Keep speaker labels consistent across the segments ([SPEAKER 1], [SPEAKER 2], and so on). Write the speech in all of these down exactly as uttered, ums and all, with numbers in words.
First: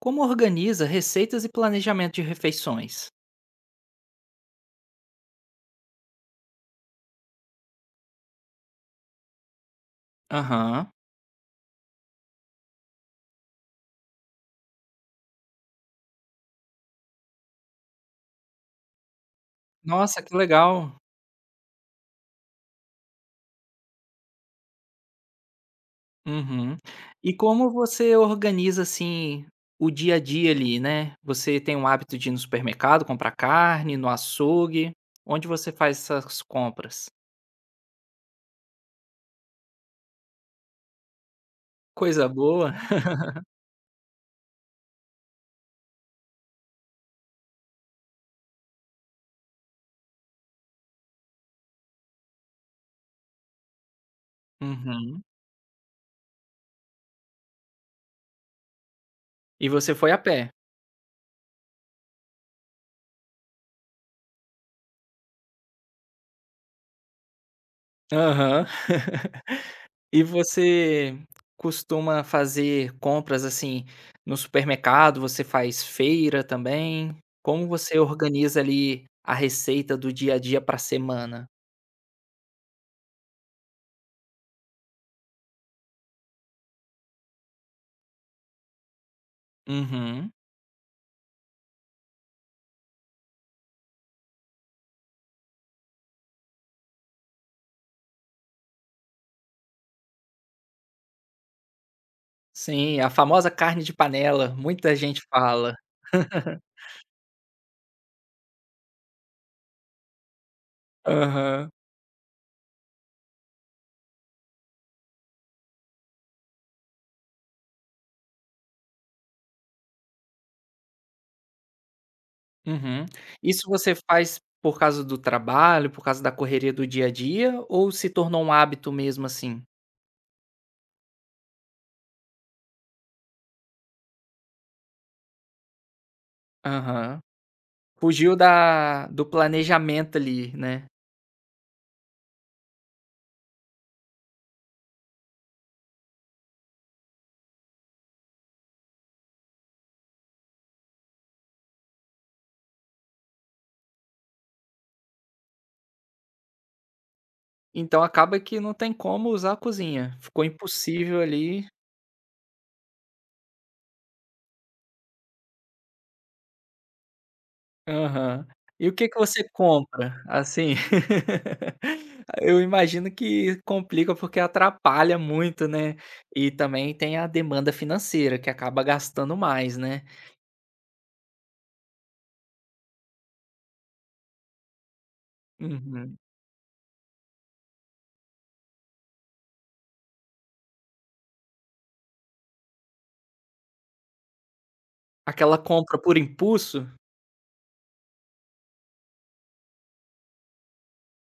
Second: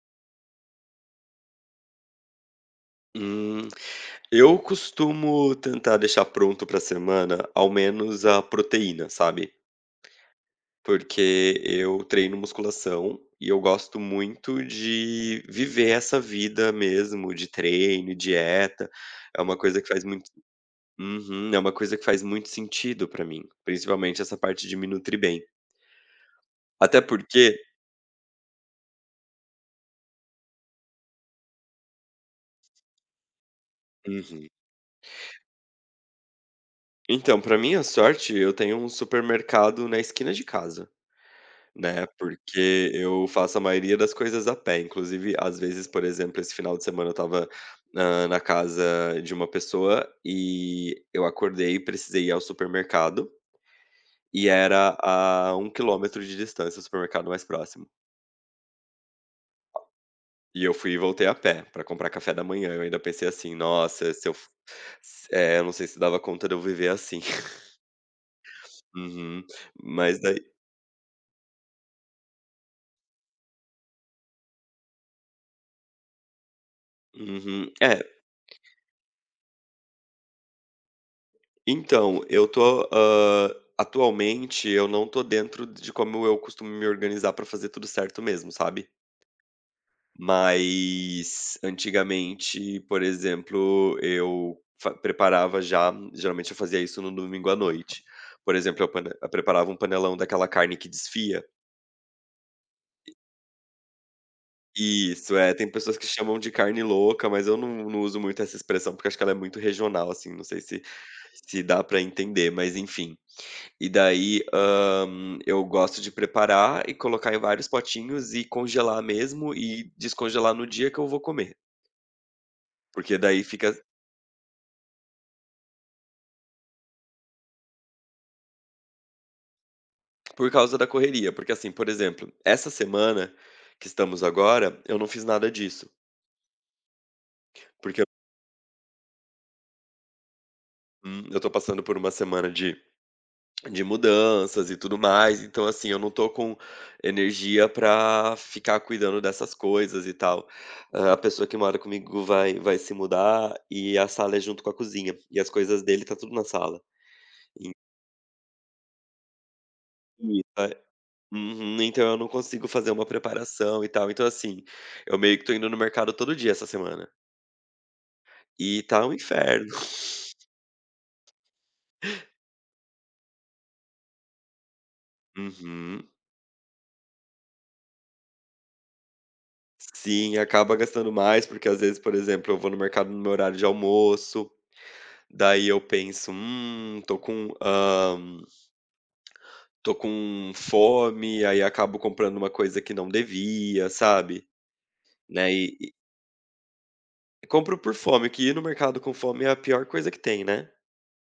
[SPEAKER 1] Como organiza receitas e planejamento de refeições?
[SPEAKER 2] Hum, eu costumo tentar deixar pronto pra semana, ao menos a proteína, sabe.
[SPEAKER 1] Aham.
[SPEAKER 2] Porque eu treino musculação e eu gosto muito de viver essa vida mesmo de treino e dieta. É uma coisa que faz
[SPEAKER 1] Nossa,
[SPEAKER 2] muito
[SPEAKER 1] que legal.
[SPEAKER 2] uhum, é uma coisa que faz muito sentido para mim, principalmente essa parte de me nutrir bem.
[SPEAKER 1] Uhum.
[SPEAKER 2] Até
[SPEAKER 1] E
[SPEAKER 2] porque
[SPEAKER 1] como você organiza, assim, o dia a dia ali, né? Você tem o hábito de ir no supermercado, comprar carne, no
[SPEAKER 2] uhum.
[SPEAKER 1] açougue? Onde você faz essas compras?
[SPEAKER 2] Então, para minha sorte, eu tenho um supermercado na esquina de casa. Né,
[SPEAKER 1] Coisa boa.
[SPEAKER 2] porque eu faço a maioria das coisas a pé, inclusive, às vezes, por exemplo, esse final de semana eu estava na na casa de uma pessoa e eu acordei e precisei ir ao supermercado, e era
[SPEAKER 1] Uhum.
[SPEAKER 2] a um quilômetro de distância o supermercado mais próximo.
[SPEAKER 1] E você foi a pé?
[SPEAKER 2] E eu fui e voltei a pé pra comprar café da manhã, eu ainda pensei assim: "Nossa, se eu f s eh, eu não sei se dava conta de eu viver assim".
[SPEAKER 1] Aham.
[SPEAKER 2] Uhum. Mas
[SPEAKER 1] E
[SPEAKER 2] daí
[SPEAKER 1] você costuma fazer compras, assim, no supermercado? Você faz feira também? Como
[SPEAKER 2] uhum.
[SPEAKER 1] você
[SPEAKER 2] É,
[SPEAKER 1] organiza ali a receita do dia a dia para a semana?
[SPEAKER 2] então, eu tô, hã, atualmente eu não tô dentro de como eu costumo me organizar pra fazer tudo certo mesmo, sabe.
[SPEAKER 1] Uhum.
[SPEAKER 2] Mas antigamente, por exemplo, eu fa preparava já geralmente eu fazia isso no domingo à noite. Por exemplo, eu pane eu preparava um panelão daquela carne que desfia.
[SPEAKER 1] Sim, a famosa carne de panela, muita gente
[SPEAKER 2] Isso, é, tem
[SPEAKER 1] fala.
[SPEAKER 2] pessoas que chamam de carne louca, mas eu não não uso muito essa expressão, porque acho que ela é muito regional, assim, não sei se se
[SPEAKER 1] Aham.
[SPEAKER 2] dá pra entender, mas enfim. E daí, hã, eu gosto de preparar e colocar em vários potinhos e congelar mesmo e descongelar no dia que eu vou comer,
[SPEAKER 1] Uhum.
[SPEAKER 2] porque daí
[SPEAKER 1] Isso
[SPEAKER 2] fica
[SPEAKER 1] você faz por causa do trabalho, por causa da correria do dia a dia ou se tornou um hábito mesmo assim?
[SPEAKER 2] por causa da correria. Porque assim, por exemplo, essa semana que estamos agora, eu não fiz nada disso,
[SPEAKER 1] Aham.
[SPEAKER 2] porque,
[SPEAKER 1] Fugiu da do planejamento ali, né?
[SPEAKER 2] hum, eu tô passando por uma semana de De mudanças e tudo mais, então, assim, eu não tô com energia pra ficar cuidando dessas coisas e tal. Ah, a pessoa que mora comigo vai vai se mudar e a sala é junto com a cozinha, e as coisas dele tá tudo na sala. E
[SPEAKER 1] Então acaba que não tem como usar a cozinha,
[SPEAKER 2] e
[SPEAKER 1] ficou
[SPEAKER 2] é
[SPEAKER 1] impossível ali
[SPEAKER 2] uhum, então eu não consigo fazer uma preparação e tal. Então, assim, eu meio que tô indo no mercado todo dia essa semana,
[SPEAKER 1] aham.
[SPEAKER 2] e
[SPEAKER 1] E o
[SPEAKER 2] tá
[SPEAKER 1] que
[SPEAKER 2] um
[SPEAKER 1] que você
[SPEAKER 2] inferno.
[SPEAKER 1] compra? Assim, eu imagino que complica, porque atrapalha muito, né,
[SPEAKER 2] Uhum.
[SPEAKER 1] e também tem a demanda financeira que acaba gastando mais, né.
[SPEAKER 2] Sim, acaba gastando mais, porque às vezes, por exemplo, eu vou no mercado no meu horário de almoço. Daí eu
[SPEAKER 1] Uhum.
[SPEAKER 2] penso: "Hum, tô com, hã, tô com fome", aí acabo comprando uma coisa que não devia, sabe, né,
[SPEAKER 1] Aquela
[SPEAKER 2] e
[SPEAKER 1] compra por impulso?
[SPEAKER 2] e compro por fome, que ir no mercado com fome é a pior coisa que tem, né.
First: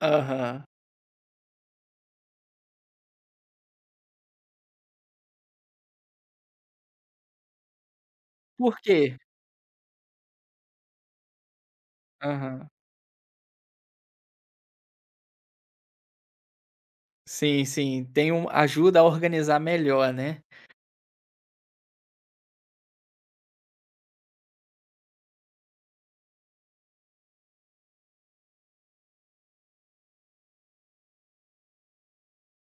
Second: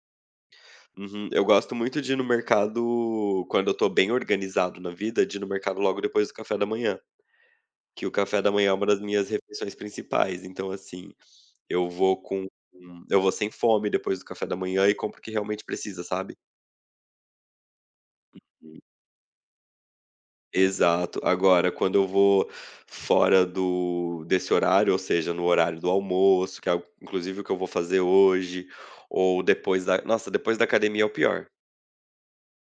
[SPEAKER 1] Aham.
[SPEAKER 2] Uhum. Eu gosto muito de ir no mercado quando eu tô bem organizado na vida, de ir no mercado logo depois do café da manhã, que o café da manhã é
[SPEAKER 1] Por
[SPEAKER 2] uma das
[SPEAKER 1] quê?
[SPEAKER 2] minhas refeições principais, então, assim, eu vou com
[SPEAKER 1] Aham.
[SPEAKER 2] eu vou sem fome depois do café da manhã e compro o que realmente precisa, sabe.
[SPEAKER 1] Sim, sim, tem um ajuda a organizar melhor, né.
[SPEAKER 2] Exato. Agora, quando eu vou fora do desse horário, ou seja, no horário do almoço, que é o- inclusive o que eu vou fazer hoje, ou depois da nossa, depois da academia é o pior.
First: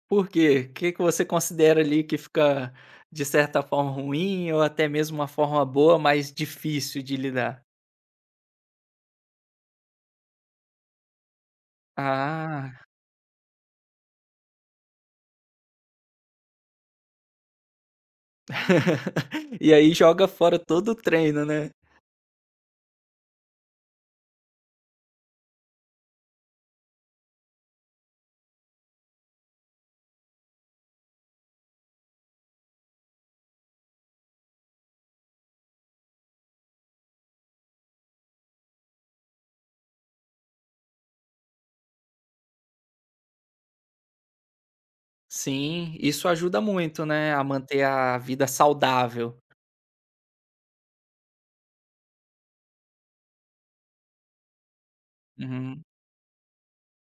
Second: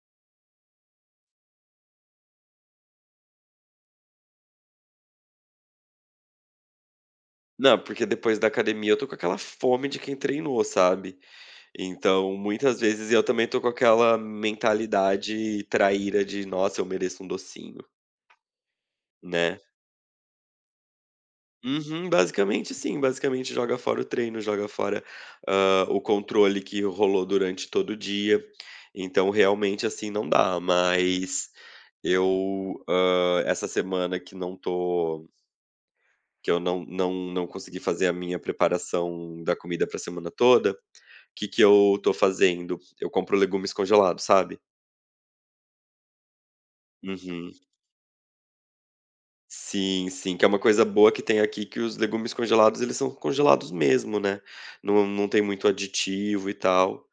[SPEAKER 1] Por quê? O que que você considera ali que fica, de certa forma, ruim ou até mesmo uma forma boa, mas difícil de lidar?
[SPEAKER 2] Não, porque depois da academia eu tô com aquela fome de quem treinou, sabe. Então, muitas
[SPEAKER 1] Ah.
[SPEAKER 2] vezes eu também tô com aquela mentalidade traíra de: "Nossa, eu mereço um docinho", né.
[SPEAKER 1] E aí joga fora todo o treino, né?
[SPEAKER 2] Uhum, basicamente sim, basicamente joga fora o treino, joga fora, hã, o controle que rolou durante todo o dia. Então realmente, assim, não dá, mas eu, hã, essa semana que não tô que eu não não não consegui fazer a minha preparação da comida pra semana toda, o que que eu tô fazendo? Eu compro legumes congelados, sabe?
[SPEAKER 1] Sim, isso ajuda muito, né, a
[SPEAKER 2] Uhum.
[SPEAKER 1] manter a vida saudável.
[SPEAKER 2] Sim, sim, que é uma coisa boa que tem aqui, que os legumes congelados, eles são congelados mesmo, né, não não tem muito
[SPEAKER 1] Uhum.
[SPEAKER 2] aditivo e tal.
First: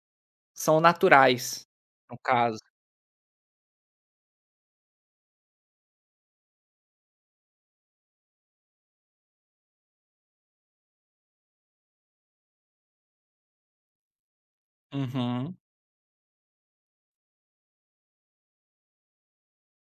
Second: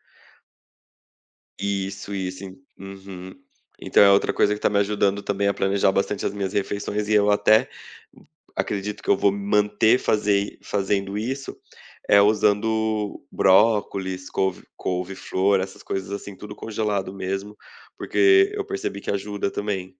[SPEAKER 1] São naturais,
[SPEAKER 2] Isso,
[SPEAKER 1] no
[SPEAKER 2] isso, en
[SPEAKER 1] caso.
[SPEAKER 2] uhum. Então é outra coisa que tá me ajudando também a planejar bastante as minhas refeições e eu até acredito que eu vou manter fazer fazendo isso, é usando brócolis, couve
[SPEAKER 1] Uhum.
[SPEAKER 2] couve-flor, essas coisas assim, tudo congelado mesmo, porque eu percebi que ajuda também.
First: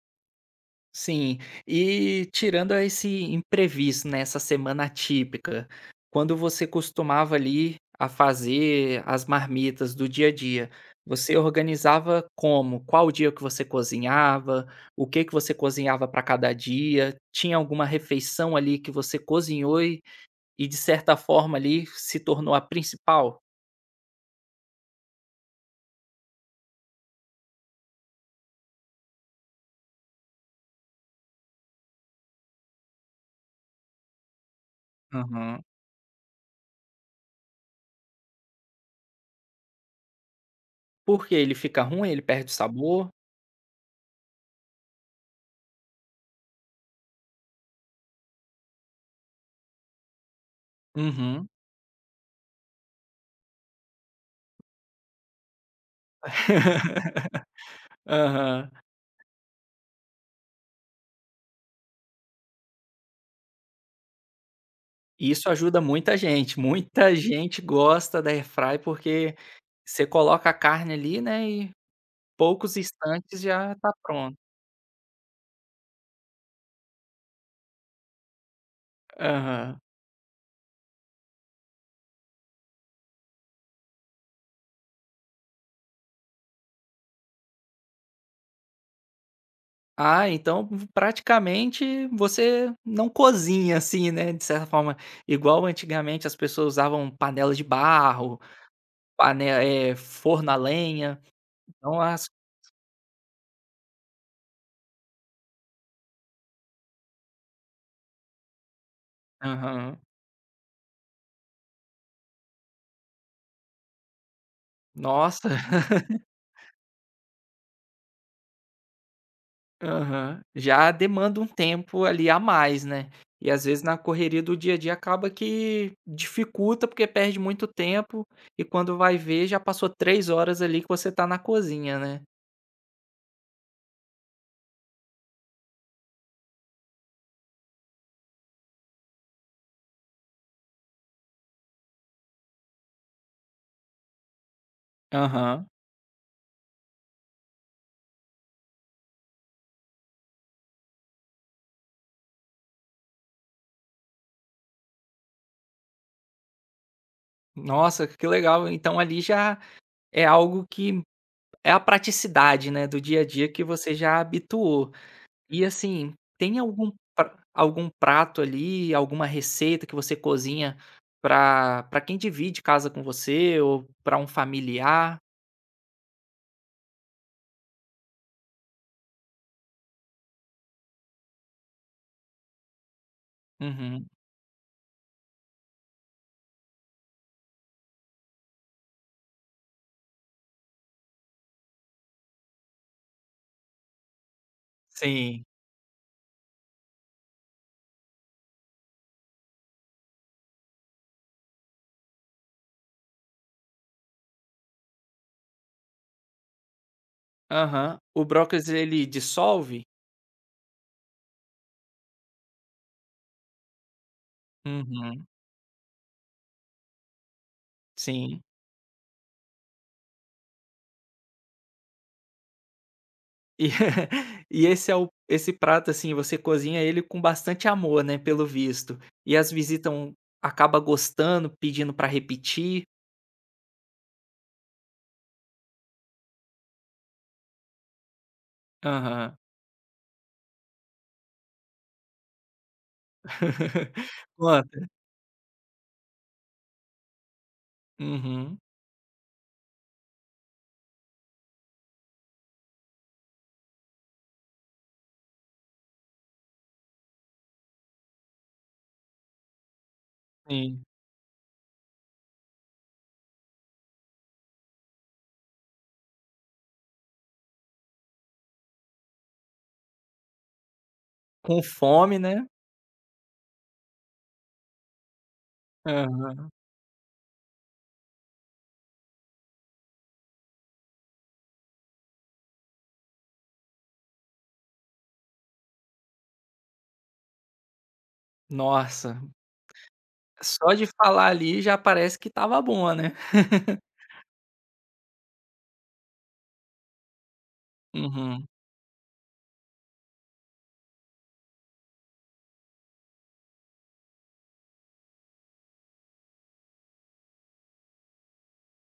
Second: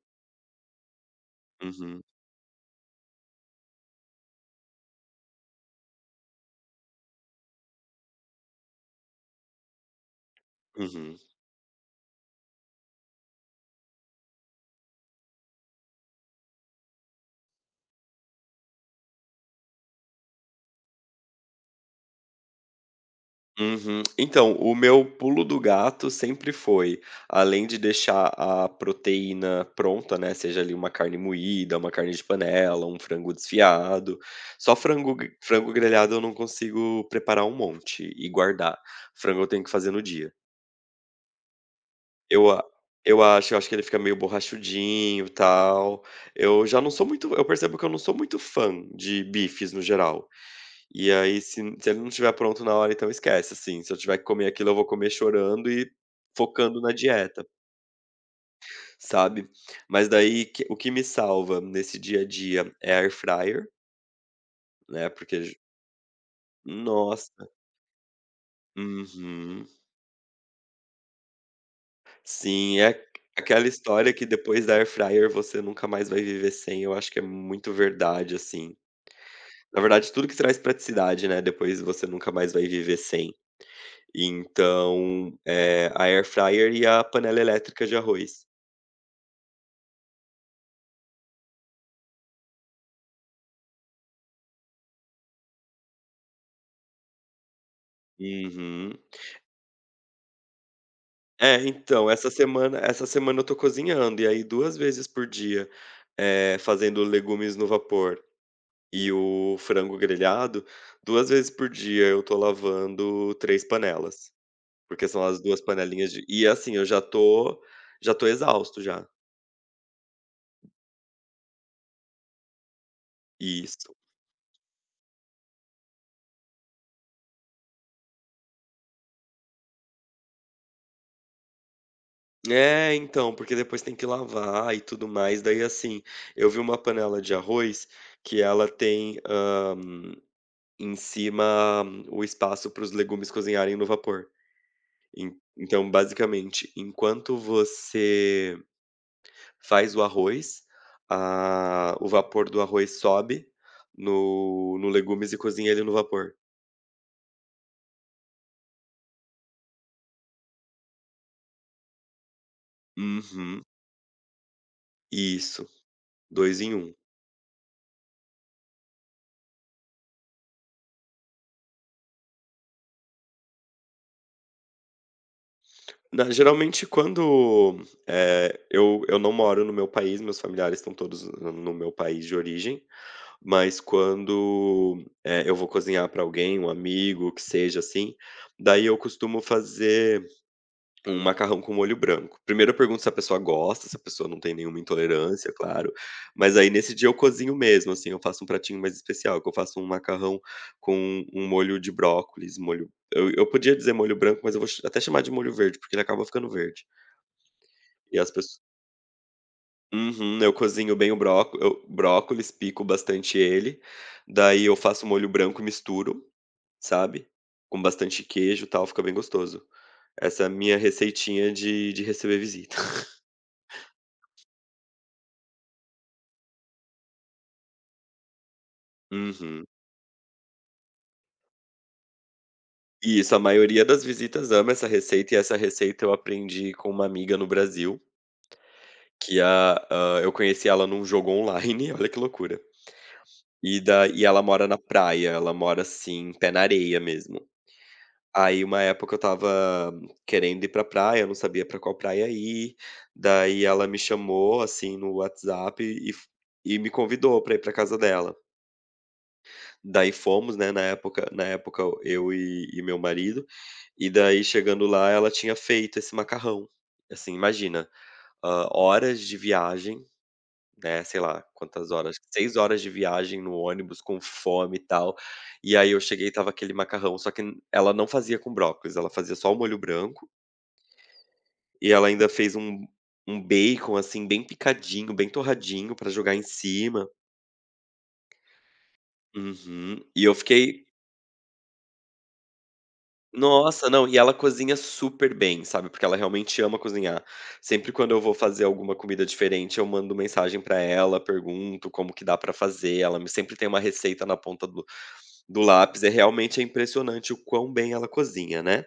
[SPEAKER 1] Sim.
[SPEAKER 2] Uhum,
[SPEAKER 1] E tirando esse imprevisto, né, essa semana atípica, quando você costumava ali a fazer as marmitas do dia a dia,
[SPEAKER 2] uhum.
[SPEAKER 1] você organizava como? Qual dia que você cozinhava? O que que você cozinhava para cada dia? Tinha alguma refeição ali que você cozinhou e, e de certa forma ali se tornou a principal?
[SPEAKER 2] Uhum. Então, o meu pulo do gato sempre foi, além de deixar a proteína pronta, né, seja ali uma carne moída, uma carne de panela, um frango desfiado, só frango, gr-
[SPEAKER 1] Aham.
[SPEAKER 2] frango grelhado eu não consigo preparar um monte e guardar. Frango eu tenho que fazer no dia.
[SPEAKER 1] Porque ele fica ruim, ele
[SPEAKER 2] Eu,
[SPEAKER 1] perde o
[SPEAKER 2] a-
[SPEAKER 1] sabor.
[SPEAKER 2] eu acho, eu acho que ele fica meio borrachudinho, tal. Eu já não sou muito, eu percebo que eu não sou muito fã de bifes no geral. E aí
[SPEAKER 1] Uhum.
[SPEAKER 2] se se ele não estiver pronto na hora, então esquece, assim, se eu tiver que comer aquilo, eu vou comer chorando e focando na dieta,
[SPEAKER 1] Aham.
[SPEAKER 2] sabe. Mas daí que o que me salva nesse dia a dia é air fryer, né, porque
[SPEAKER 1] Isso
[SPEAKER 2] j
[SPEAKER 1] ajuda muita gente, muita
[SPEAKER 2] nossa
[SPEAKER 1] gente gosta da airfry, porque
[SPEAKER 2] uhum.
[SPEAKER 1] você coloca a carne ali, né, e poucos
[SPEAKER 2] Sim, é
[SPEAKER 1] instantes
[SPEAKER 2] aquela
[SPEAKER 1] já tá
[SPEAKER 2] história que
[SPEAKER 1] pronto.
[SPEAKER 2] depois da air fryer você nunca mais vai viver sem, eu acho que é muito verdade, assim.
[SPEAKER 1] Aham.
[SPEAKER 2] Na verdade, tudo que traz praticidade, né, depois você nunca mais vai viver sem. Então, eh, a air fryer e a panela elétrica de arroz.
[SPEAKER 1] Ah, então praticamente você não cozinha, assim, né, de certa forma, igual antigamente as pessoas usavam panela de barro,
[SPEAKER 2] Uhum.
[SPEAKER 1] pane eh, forno a lenha,
[SPEAKER 2] É,
[SPEAKER 1] então
[SPEAKER 2] então,
[SPEAKER 1] as
[SPEAKER 2] essa semana essa semana eu tô cozinhando, e aí duas vezes por dia, é fazendo legumes no vapor e o frango
[SPEAKER 1] aham.
[SPEAKER 2] grelhado, duas vezes por dia eu tô lavando três panelas, porque são as
[SPEAKER 1] Nossa.
[SPEAKER 2] duas panelinhas de e assim, eu já tô já tô exausto já.
[SPEAKER 1] Aham. Já demanda um tempo ali a mais, né. E às vezes
[SPEAKER 2] Isso.
[SPEAKER 1] na correria do dia a dia acaba que dificulta, porque perde muito tempo e quando vai ver já passou três horas ali que você tá na cozinha, né.
[SPEAKER 2] É, então, porque depois tem que lavar e tudo mais, daí assim, eu vi uma panela de arroz que ela tem, em cima, hum, o espaço para os legumes cozinharem no vapor. En
[SPEAKER 1] Aham.
[SPEAKER 2] então, basicamente, enquanto você faz o arroz, ah, o vapor do arroz sobe no no legumes e cozinha ele no vapor.
[SPEAKER 1] Nossa, que legal. Então ali já é algo que é a praticidade, né, do dia a dia que
[SPEAKER 2] Uhum.
[SPEAKER 1] você já habituou. E
[SPEAKER 2] Isso,
[SPEAKER 1] assim, tem
[SPEAKER 2] dois em
[SPEAKER 1] algum
[SPEAKER 2] um.
[SPEAKER 1] pra algum prato ali, alguma receita que você cozinha pra pra quem divide casa com você ou pra um familiar?
[SPEAKER 2] Na geralmente quando, eh, eu eu não moro no meu país, meus familiares estão todos no no meu país de origem. Mas
[SPEAKER 1] Uhum.
[SPEAKER 2] quando, eh, eu vou cozinhar para alguém, um amigo, que seja, assim, daí eu costumo fazer um macarrão com molho branco. Primeiro eu pergunto se a pessoa gosta, se a pessoa não tem nenhuma
[SPEAKER 1] Sim.
[SPEAKER 2] intolerância, claro, mas aí nesse dia eu cozinho mesmo, assim, eu faço um pratinho mais especial, que eu faço um macarrão com um molho de brócolis, molho eu eu podia dizer molho branco, mas eu vou ch até chamar de molho verde, porque ele acaba ficando verde,
[SPEAKER 1] Aham.
[SPEAKER 2] e
[SPEAKER 1] O
[SPEAKER 2] as pesso
[SPEAKER 1] brócolis ele dissolve?
[SPEAKER 2] uhum, eu cozinho bem o bróco eu brócolis, pico bastante ele, daí eu faço
[SPEAKER 1] Uhum.
[SPEAKER 2] molho branco e misturo, sabe, com bastante
[SPEAKER 1] Sim.
[SPEAKER 2] queijo e tal, fica bem gostoso. Essa é a minha receitinha de de receber visita.
[SPEAKER 1] E e esse é o esse prato, assim, você cozinha ele com bastante amor, né, pelo visto. E as
[SPEAKER 2] Uhum.
[SPEAKER 1] visitam acaba gostando, pedindo pra repetir?
[SPEAKER 2] E isso, a maioria das visitas ama essa receita, e essa receita eu aprendi com uma amiga no Brasil,
[SPEAKER 1] Aham.
[SPEAKER 2] que a hã, eu conheci ela num jogo online, olha que loucura. E da e ela mora na
[SPEAKER 1] Conta.
[SPEAKER 2] praia, ela mora, assim, pé na areia mesmo.
[SPEAKER 1] Uhum.
[SPEAKER 2] Aí uma época eu estava querendo ir pra praia, eu não sabia pra qual praia ir, daí ela me chamou, assim, no WhatsApp e f e me convidou pra ir pra casa dela. Daí fomos, né, na
[SPEAKER 1] Sim.
[SPEAKER 2] época na época eu e e meu marido, e daí chegando lá ela tinha feito esse macarrão. Assim, imagina, hã, horas de viagem, né, sei lá
[SPEAKER 1] Com
[SPEAKER 2] quantas horas,
[SPEAKER 1] fome, né?
[SPEAKER 2] seis horas de viagem no ônibus com fome e tal, e aí eu cheguei e estava
[SPEAKER 1] Aham.
[SPEAKER 2] aquele macarrão, só que ela não fazia com brócolis, ela fazia só o molho branco. E ela ainda fez um um bacon, assim, bem picadinho, bem torradinho pra jogar em cima.
[SPEAKER 1] Nossa,
[SPEAKER 2] Uhum. E eu
[SPEAKER 1] só de
[SPEAKER 2] fiquei
[SPEAKER 1] falar ali já parece que estava boa, né.
[SPEAKER 2] nossa, não, e ela cozinha super bem, sabe, porque ela realmente ama cozinhar. Sempre quando eu vou
[SPEAKER 1] Uhum.
[SPEAKER 2] fazer alguma comida diferente, eu mando mensagem pra ela, pergunto como que dá pra fazer, ela me sempre tem uma receita na ponta do do lápis, é realmente é impressionante o quão bem ela cozinha, né.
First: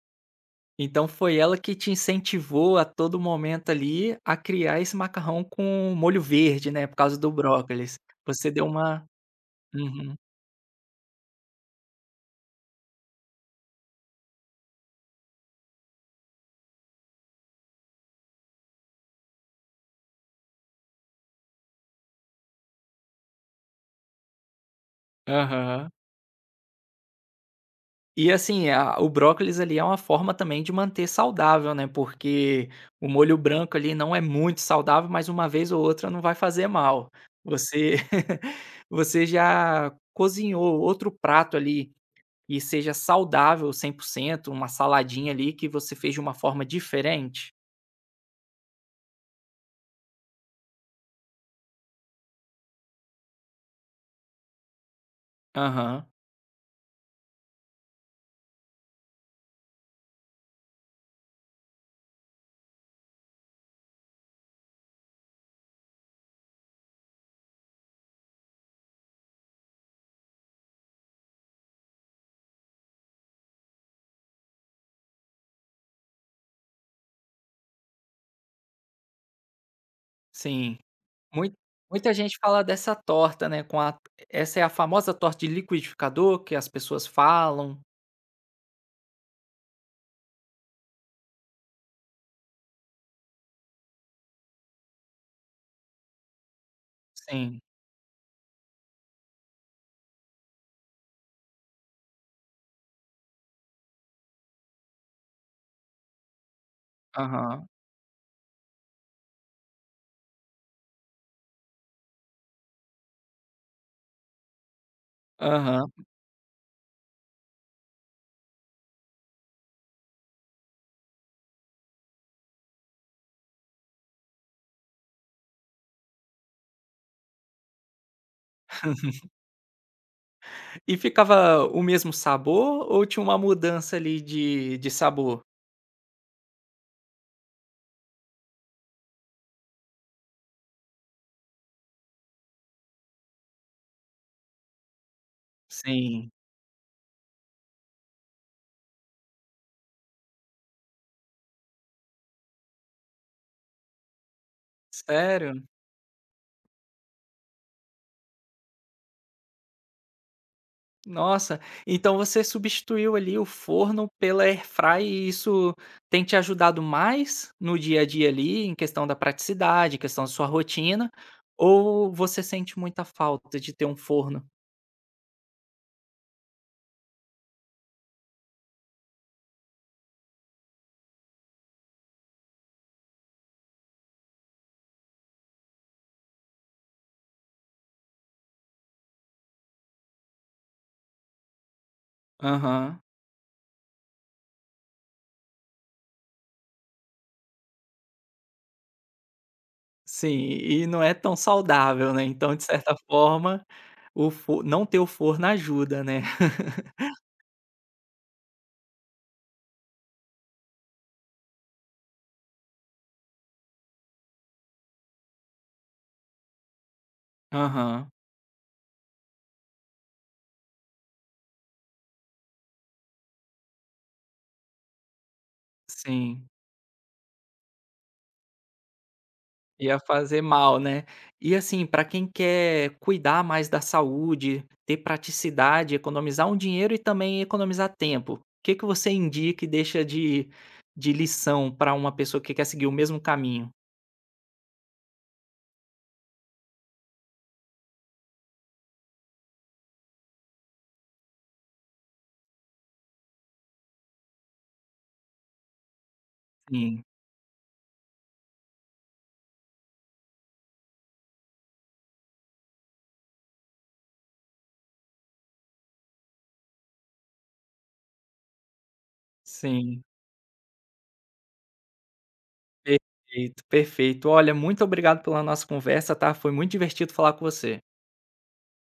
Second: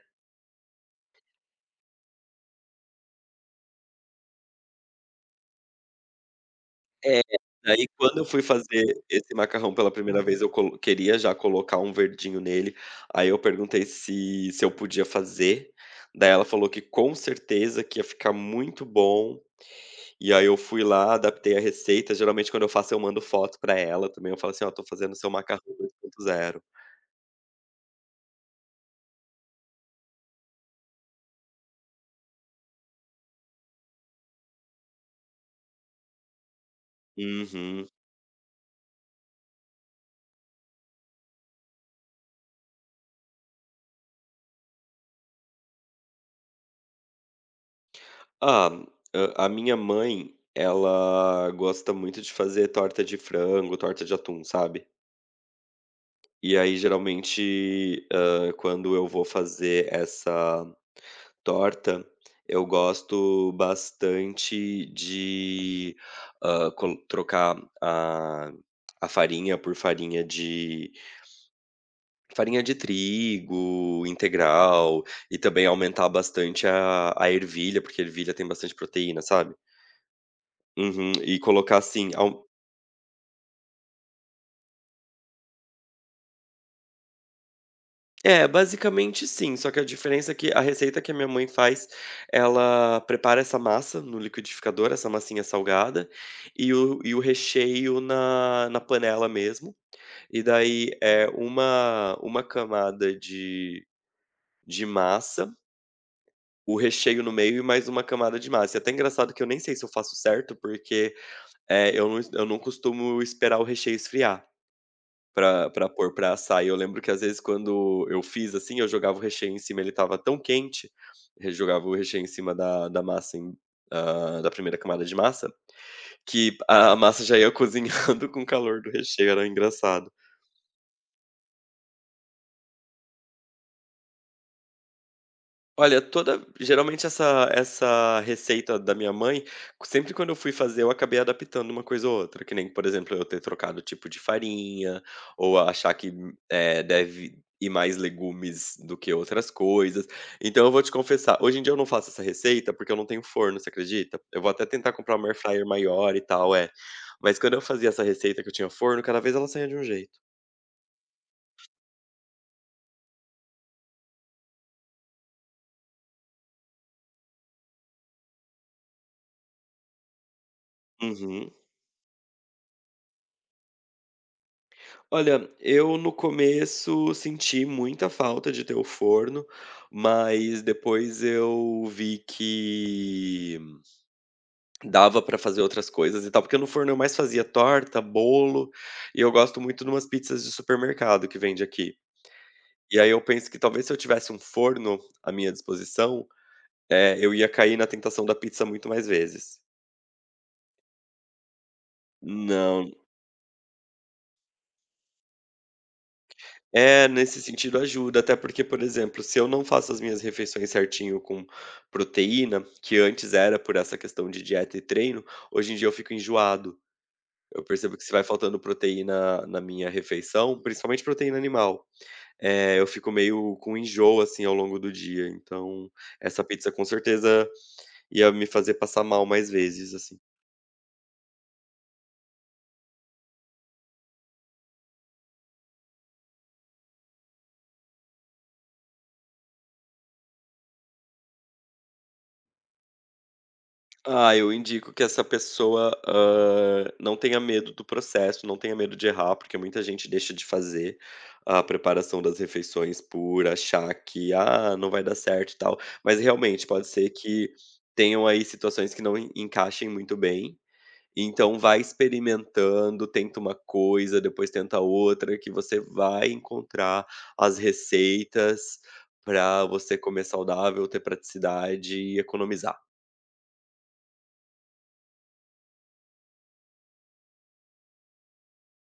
[SPEAKER 1] Então foi ela que te incentivou a todo momento ali a criar esse macarrão com molho verde, né, por causa
[SPEAKER 2] É,
[SPEAKER 1] do
[SPEAKER 2] daí
[SPEAKER 1] brócolis.
[SPEAKER 2] quando eu fui
[SPEAKER 1] Você deu
[SPEAKER 2] fazer
[SPEAKER 1] uma
[SPEAKER 2] esse macarrão pela
[SPEAKER 1] uhum.
[SPEAKER 2] primeira vez, eu colo queria já colocar um verdinho nele, aí eu perguntei se se eu podia fazer, daí ela falou que com certeza que ia ficar muito bom, e aí eu fui lá, adaptei a receita, geralmente quando eu faço eu mando foto pra ela também, eu falo assim: "Ó, tô fazendo seu macarrão
[SPEAKER 1] Aham.
[SPEAKER 2] dois ponto zero".
[SPEAKER 1] E assim, a o brócolis ali é uma forma também de manter saudável, né, porque o molho branco ali não é muito saudável, mas uma vez ou outra não vai fazer mal.
[SPEAKER 2] Uhum.
[SPEAKER 1] Você você já cozinhou outro prato ali e seja saudável cem por cento uma saladinha ali que você fez de uma forma diferente.
[SPEAKER 2] Ah, a a minha mãe, ela gosta muito de fazer torta de frango, torta de atum, sabe.
[SPEAKER 1] Aham,
[SPEAKER 2] E aí, geralmente, hã, quando eu vou fazer essa torta, eu gosto bastante de, hã, col trocar a a farinha por farinha de farinha de trigo integral e também aumentar bastante a a ervilha, porque ervilha tem bastante proteína, sabe.
[SPEAKER 1] sim.
[SPEAKER 2] Uhum. E
[SPEAKER 1] Mui
[SPEAKER 2] colocar assim,
[SPEAKER 1] muita gente fala dessa torta, né, com a essa é a famosa torta de liquidificador que as pessoas falam.
[SPEAKER 2] é, basicamente sim, só que a diferença é que a receita que a minha mãe faz, ela prepara essa massa no liquidificador, essa massinha salgada, e o, e o
[SPEAKER 1] Sim,
[SPEAKER 2] recheio na, na panela mesmo. E daí é uma, uma camada de, de massa, o recheio no meio e
[SPEAKER 1] aham,
[SPEAKER 2] mais uma camada de massa. E é até engraçado que eu nem sei se eu faço certo, porque é, eu, não, eu não costumo esperar o recheio esfriar. Pra pra
[SPEAKER 1] aham.
[SPEAKER 2] pôr pra assar. E eu lembro que às vezes quando eu fiz, assim, eu jogava o recheio em cima, ele estava tão quente, eu jogava o recheio em cima da da massa em hã, da primeira camada de massa, que a a massa já ia cozinhando com o calor do recheio, era engraçado.
[SPEAKER 1] E ficava o mesmo sabor ou tinha uma mudança ali de de sabor?
[SPEAKER 2] Olha, toda geralmente essa essa receita da minha mãe, sempre quando eu fui fazer, eu acabei adaptando uma coisa ou outra, que nem, por exemplo, eu ter trocado o tipo de farinha, ou achar que,
[SPEAKER 1] Sim,
[SPEAKER 2] eh, deve ir mais legumes do que outras coisas. Então eu vou te confessar, hoje em dia eu não faço essa receita, porque eu não tenho forno, você acredita? Eu vou até tentar comprar uma air
[SPEAKER 1] sério?
[SPEAKER 2] fryer maior e tal, é. Mas quando eu fazia essa receita que eu tinha forno, cada vez ela saía de um jeito.
[SPEAKER 1] Nossa, então você substituiu ali o forno pela airfry e isso tem te ajudado mais no dia a dia ali, em questão da praticidade, em questão da sua rotina,
[SPEAKER 2] Uhum.
[SPEAKER 1] ou você sente muita falta de ter um forno?
[SPEAKER 2] Olha, eu no começo senti muita falta de ter o forno, mas depois eu vi que dava pra fazer outras coisas e tal, porque no forno eu mais fazia torta, bolo, e eu gosto muito de umas pizzas de supermercado que vende aqui. E
[SPEAKER 1] Aham,
[SPEAKER 2] aí eu penso que talvez se eu tivesse um forno à minha disposição, eh, eu ia cair na tentação da pizza muito mais vezes.
[SPEAKER 1] sim, e não é tão saudável, né, então de
[SPEAKER 2] Não,
[SPEAKER 1] certa forma, o fo não ter o forno ajuda, né?
[SPEAKER 2] é, nesse sentido ajuda, até porque, por exemplo, se eu não faço as minhas refeições certinho com proteína, que antes era por essa questão de dieta e treino, hoje em dia eu fico enjoado. Eu percebo que
[SPEAKER 1] Aham,
[SPEAKER 2] se vai faltando proteína na minha refeição, principalmente proteína animal, eh, eu fico meio com enjoo, assim, ao longo do dia. Então, essa
[SPEAKER 1] sim.
[SPEAKER 2] pizza com certeza ia me fazer passar mal mais vezes,
[SPEAKER 1] Ia
[SPEAKER 2] assim.
[SPEAKER 1] fazer mal, né. E assim, para quem quer cuidar mais da saúde, ter praticidade, economizar um dinheiro e também economizar tempo, o que que você indica e deixa de de lição para uma pessoa que quer seguir o mesmo caminho?
[SPEAKER 2] Ah, eu indico que essa pessoa, hã, não tenha medo do processo, não tenha medo de errar, porque muita gente deixa de fazer a preparação das refeições por achar que: "Ah, não vai dar certo e tal". Mas realmente pode
[SPEAKER 1] Sim,
[SPEAKER 2] ser que tenham aí situações que não en encaixem muito bem, então vai experimentando, tenta uma coisa, depois tenta outra, que você vai encontrar as receitas para você
[SPEAKER 1] sim.
[SPEAKER 2] comer saudável, ter praticidade e economizar.
[SPEAKER 1] Perfeito, perfeito. Olha, muito obrigado pela nossa conversa, tá. Foi muito divertido falar com você.